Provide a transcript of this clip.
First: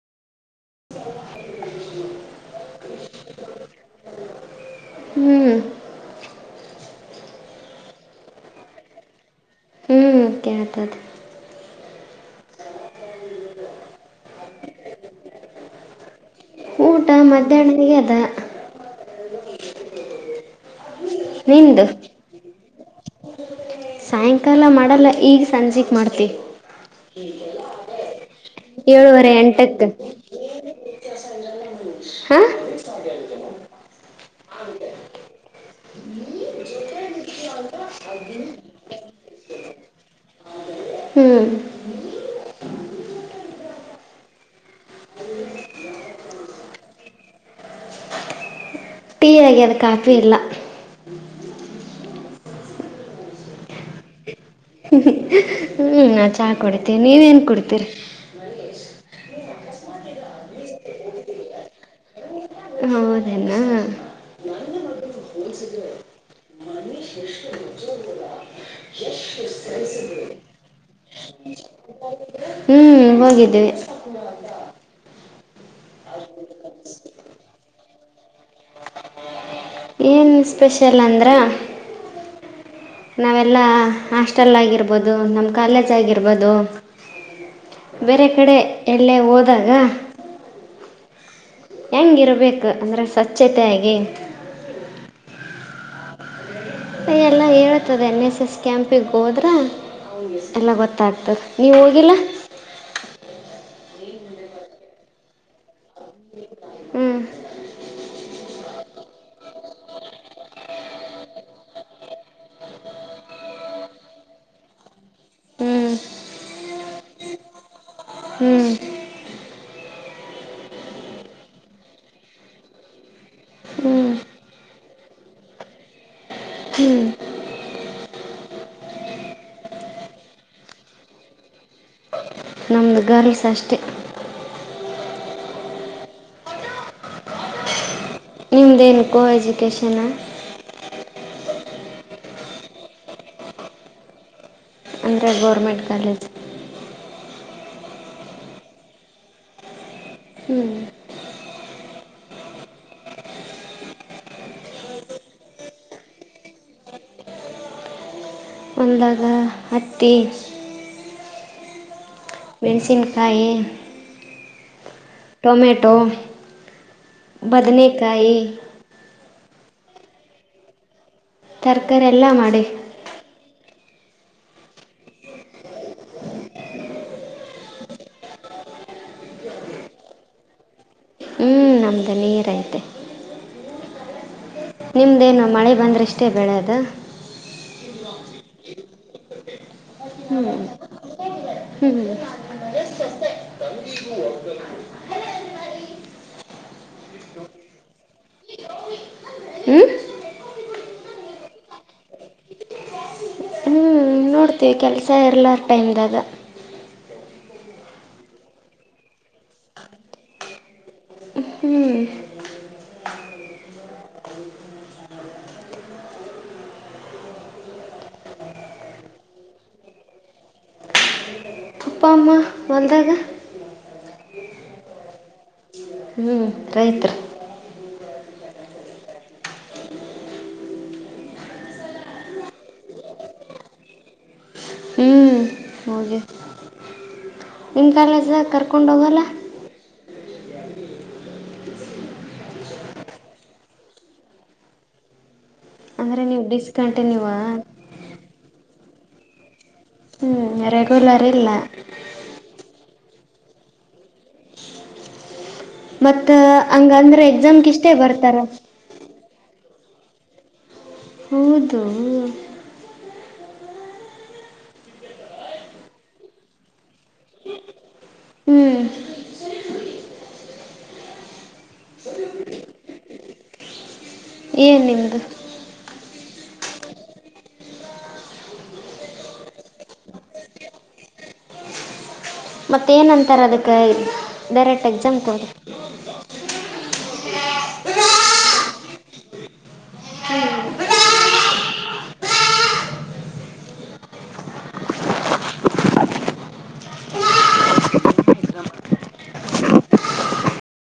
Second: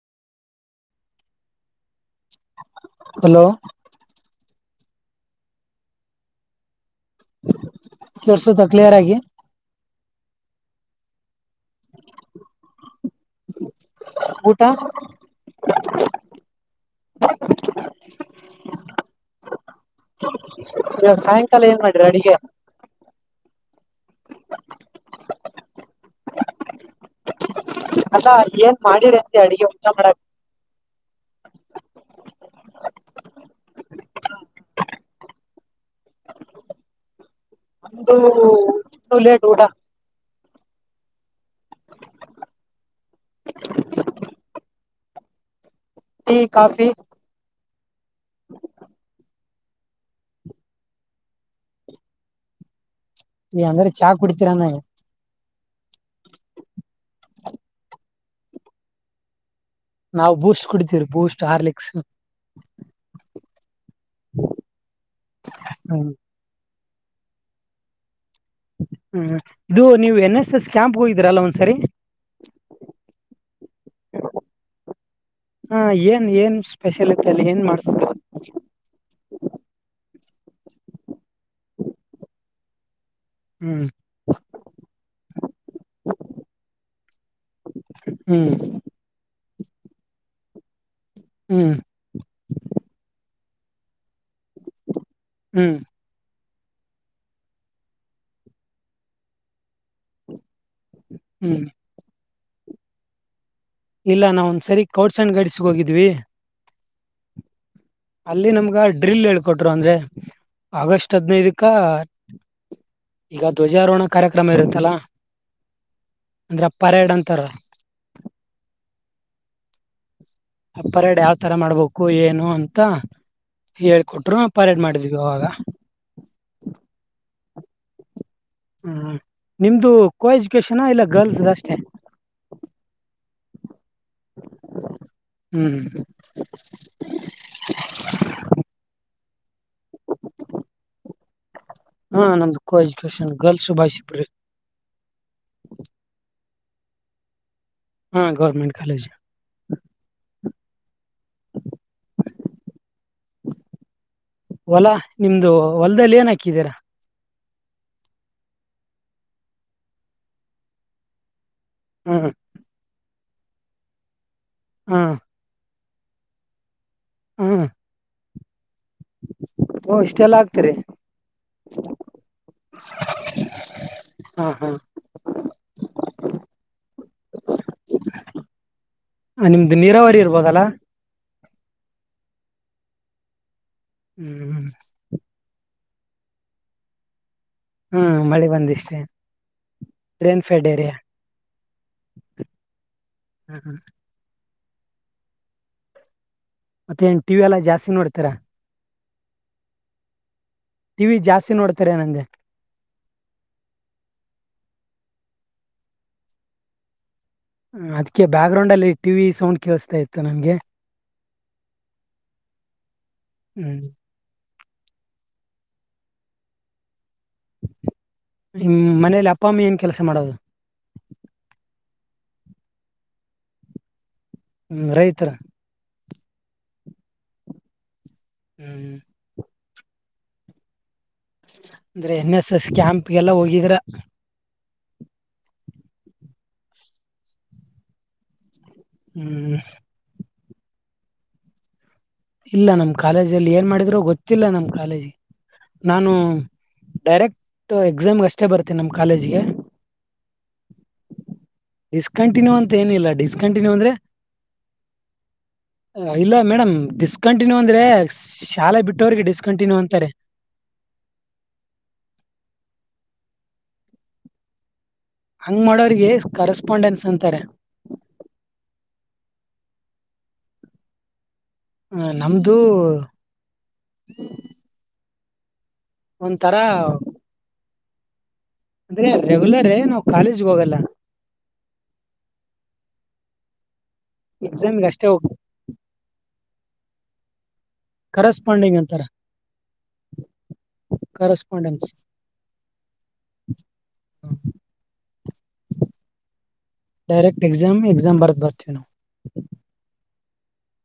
Hello. ಹ್ಮ್. ತೋರ್ಸದ clear ಆಗಿ. ಹ್ಮ ಕೇಳ್ತಾದ. ಹ್ಮ್. ಊಟಾ. ಊಟ ಮಧ್ಯಾಹ್ನಗೆ ಅದ, ಇವ್ವತು ಸಾಯಂಕಾಲ ಏನ್ ನಿಂದು ಮಾಡ್ರ ಅಡಿಗೆ. ಸಾಯಂಕಾಲ ಮಾಡಲ್ಲ. ಈಗ ಸಂಜಿಕಿ ಮಾಡ್ತಿವಿ. ಅದಾ ಏನ್ ಮಾಡಿರಂತೆ ಅಡುಗೆ ಹಊಟ ಎಂಟಕ್ಕೆ ಮಾಡಕ್. [inaudible] ಹ ಒ ಲೇಟ್ ಊಟ. ಹ್ಞೂ ಟೀ ಕಾಫಿ [inaudible] ಟೀ ಆಗ್ಯದ್ ಕಾಫಿ ಇಲ್ಲ. ನೀ ಅಂದ್ರೆ ಚಾ ಕುಡತಿರ ಅನ್ನ. ಹ್ಮ ನಾ ಚಾ ಕುಡಿತೀನ್ ನೀವ್ ಏನ್ ಕುಡಿತಿರ್. ನಾವು ಬೂಸ್ಟ್ ಕುಡಿತೀವ್ರಿ ಬೂಸ್ಟ್ ಹಾರ್ಲಿಕ್ಸ್ ಹೌದೇನಾ ಹ್ಮ ಹ್ಮ್ ಇದು ನೀವು ಎನ್ ಎಸ್ ಎಸ್ ಕ್ಯಾಂಪ್ ಹೋಗಿದೀರಲ್ಲ ಒಂದ್ಸರಿ, ಹ್ಮ್ ಹೋಗಿದ್ವಿ ಹಾ ಏನ್ ಏನ್ ಸ್ಪೆಷಲ್ ಇತ್ತಲ್ಲಿ ಏನ್ ಮಾಡಸ್ದ್ರು. ಏನು ಸ್ಪೆಷಲ್ ಅಂದ್ರ ನಾವೆಲ್ಲ ಹ್ಮ್ ಹಾಸ್ಟೆಲ್ ಆಗಿರ್ಬೋದು ನಮ್ಮ ಕಾಲೇಜ್ ಆಗಿರ್ಬೋದು ಬೇರೆ ಹ್ಮ್ ಕಡೆ ಎಲ್ಲೆ ಓ ಅದಾಗ [inaudible] ಹೆಂಗ್ ಇರ್ಬೇಕು ಅಂದ್ರೆ ಸಚ್ ಚತೆಯಾಗಿ. ಹ್ಮ್ ಯ ಎಲ್ಲ ಹೇಳೇತದೆ ಎನ್ ಎಸ್ ಎಸ್ ಕ್ಯಾಂಪಿಗೆ ಹೋದ್ರ ಎಲ್ಲ ಗೊತ್ತಾಗ್ತದೆ ಹ್ಮ್ ನೀವ್ ಹೋಗಿಲ್ಲ. ಇಲ್ಲ ನಾವ ಒಂದ್ ಸರಿ ಸ್ಕೌಡ್ಸ ಅಂಡ್ ಗೈಡ್ಸ್ಗ್ ಹೋಗಿದ್ವಿ. ಹ್ಞೂ ಅಲ್ಲಿ ನಮ್ಗ ಡ್ರಿಲ್ ಹೇಳ್ಕೊಟ್ರು ಅಂದ್ರೆ ಆಗಸ್ಟ್ ಹದ್ನೈದಕ್ಕ ಈಗ ಧ್ವಜಾರೋಹಣ ಕಾರ್ಯಕ್ರಮ ಇರುತ್ತಲ್ಲ ಹ್ಞೂ ಅಂದ್ರೆ ಪರೇಡ್ ಅಂತಾರ. ಹ್ಞೂ ಆ ಪರೇಡ್ ಯಾವ್ತರ ಮಾಡ್ಬೇಕು ಏನು ಅಂತ ಹ್ಞೂ ಹೇಳ್ಕೊಟ್ರು ಪರೇಡ್ ಮಾಡಿದ್ವಿ ಅವಾಗ. ಹ್ಮ ನಿಮ್ದು ಕೋ ಎಜುಕೇಶನ ಇಲ್ಲ ಗರ್ಲ್ಸ್ ಅಷ್ಟೇ. ನಮದು ಗರ್ಲ್ಸ್ ಅಷ್ಟೇ. ಹ್ಮ್ ನಿಮ್ದೇನು ಕೋ ಎಜುಕೇಶನ. ಹಾ ನಮ್ದು ಕೋ ಎಜುಕೇಶನ್ ಗರ್ಲ್ಸ್ ಬಾಯ್ಸ್ ಇಬ್ರು ಇರ್ ಅಂದರೆ ಗೌರ್ಮೆಂಟ್ ಕಾಲೇಜ್. ಹಾ ಗೌರ್ಮೆಂಟ್ ಕಾಲೇಜ್ ಹ್ಞೂ [inaudible] ಹೊಲ ನಿಮ್ದು ಹೊಲದಲ್ಲಿ ಏನ್ ಹಾಕಿದೀರಾ, ಒಲ್ದಾಗ ಹತ್ತಿ ಹ್ಮ ಮೆಣಸಿನಕಾಯಿ ಹಾ ಟೊಮೆಟೊ ಹ್ಮ್ ಬದನೆಕಾಯಿ ಓ ಇಷ್ಟೆಲ್ಲಾ ಆಗ್ತರಿ. ತರಕಾರಿ ಎಲ್ಲ ಮಾಡಿ. ಹಾ ಹಾ ನಿಮ್ದು ನೀರಾವರಿ ಇರ್ಬೋದಲ್ಲ. ಹ್ಞೂ ನಮ್ಮದು ನೀರೈತೆ ಹ್ಮ್ ನಿಮ್ದೇನು ಮಳೆ ಬಂದ್ರಷ್ಟೇ ಬೆಳೆಯದ ಹ್ಮ್ ಮಳೆ ಬಂದಿಷ್ಟೇ. ರೇನ್ ಫೆಡ್ ಏರಿಯಾ ಹ್ಮ್ ಹ್ಮ್್ಮ ಹ್ಮ್ ಹ್ಮ್ ಮತ್ತೆ ಏನ್ ಟಿವಿ ಎಲ್ಲಾ ಜಾಸ್ತಿ ನೋಡ್ತಾರಾ ಹ್ಞೂ ಟಿವ ವಿ ಜಾಸ್ತಿ ನೋಡ್ತಾರೆ ನ ಹ್ಞೂ ನೋಡ್ತೀವಿ ಕೆಲಸ ಇರ್ಲ್ಲ ಟೈಮ್ದಾಗ ಹ ಅದ್ಕ್ಕೆ ಬ್ಯಾಕ್ ಗ್ರೌಂಡ್ಲ್ಲಿ ಟಿವಿ ಸೌಂಡ್ ಕೇಳಿಸತಾ ಇತ್ತು ನಮ್ಗೆ ಹ್ಞೂ ಹ್ಮ್ ನಿ ಮನೇಲಿ ಅಪ್ಪಮ್ಮಿ ಏನ್ ಕೆಲಸ ಮಾಡೋದು ಹಂದಾಗ ಹ್ಮ ರೈತರ ಹ್ಞೂ ರೈತರು ಹ್ಮ್ ಹ್ಮ್ ಅಂದ್ರೆ ಎನ್ ಎಸ್ ಎಸ್ ಕ್ಯಾಂಪ್ಗೆಲ್ಲ ಹೋಗಿದ್ರ ಹ್ಞೂ ನಿಮ ಕಾಲಸ ಕರ್ ಕುಂಡಗಲ ಹ್ಮ್ ಇಲ್ಲ ನಮ್ ಕಾಲೇಜಲ್ಲಿ ಏನ್ ಮಾಡಿದ್ರರು ಗೊತ್ತಿಲ್ಲ ನಮ್ ಕಾಲೇಜಿ ನಾನು ಅಂದರೆ ನೀವು ಡಿಸ್ಕಂಟಿನ್ಯೂವ ಡೈರೆಕ್ಟ್ ಎಕ್ಸಾಮ್ ಅಷ್ಟೇ ಬರ್ತನೆ ಮ ನಮ್ ಕಾಲೇಜ್ಗೆ ಹ್ಮ ರೆಗುಲರ್ ಇಲ್ಲ ಡಿಸ್ಕಂಟಿನ್ಯೂ ಅಂತ ಏನಿಲ್ಲ ಡಿಸ್ಕಂಟಿನ್ಯೂ ಅಂದ್ರೆ ಇಲ್ಲ ಮತ್ತು ಮೇಡಮ್ ಹಂಗಂದ್ರೆ ಡಿಸ್ಕಂಟಿನ್ಯೂ ಎಕ್ಸಾಮ್ಗೆ ಅಂದ್ರೆ ಇಷ್ಟೇ ಬರ್ತಾರ ಶಾಲೆ ಬಿಟ್ಟೋರಿಗೆ ಡಿಸ್ ಕಂಟಿನ್ಯೂ ಅಂತಾರೆ ಕೂದ ಹಂಗ್ ಮಾಡೋಿಗೆ ಕರೆಸ್ಪಾಂಡೆನ್ಸ್ ಅಂತಾರೆ ಹ್ಞೂ ಹ ನಮ್ದು ಏನ್ ನಿಮ್ದು ಒಂಥರ ಅಂದ್ರೆ ರೆಗ್ಯುಲರೇ ನಾವವು ಕಾಲೇಜ್ಗೆ ಹೋಗಲ್ಲ ಮತ್ತ ಏನ್ಂತಾರ ಅದಕ್ಕ ಎಕ್ಸಾಮ್ಗೆ ಡೈರೆಕ್ಟ್ ಅಷ್ಟೇ ಎಕ್ಸಾಮ್ ಹೋಗ ಕೊಡಿ ಕಸ್ಪಾಂಡಿಂಗ್ ಎಂತಾರಸ್ಪಾಂಡೆಂಗಸ್ ಡೈಕ್ಟ್ ಎಕ್ಸಾಮ್ ಎಸಾಮ್ ಬರೆದು ಬರ್ತವಿ ನ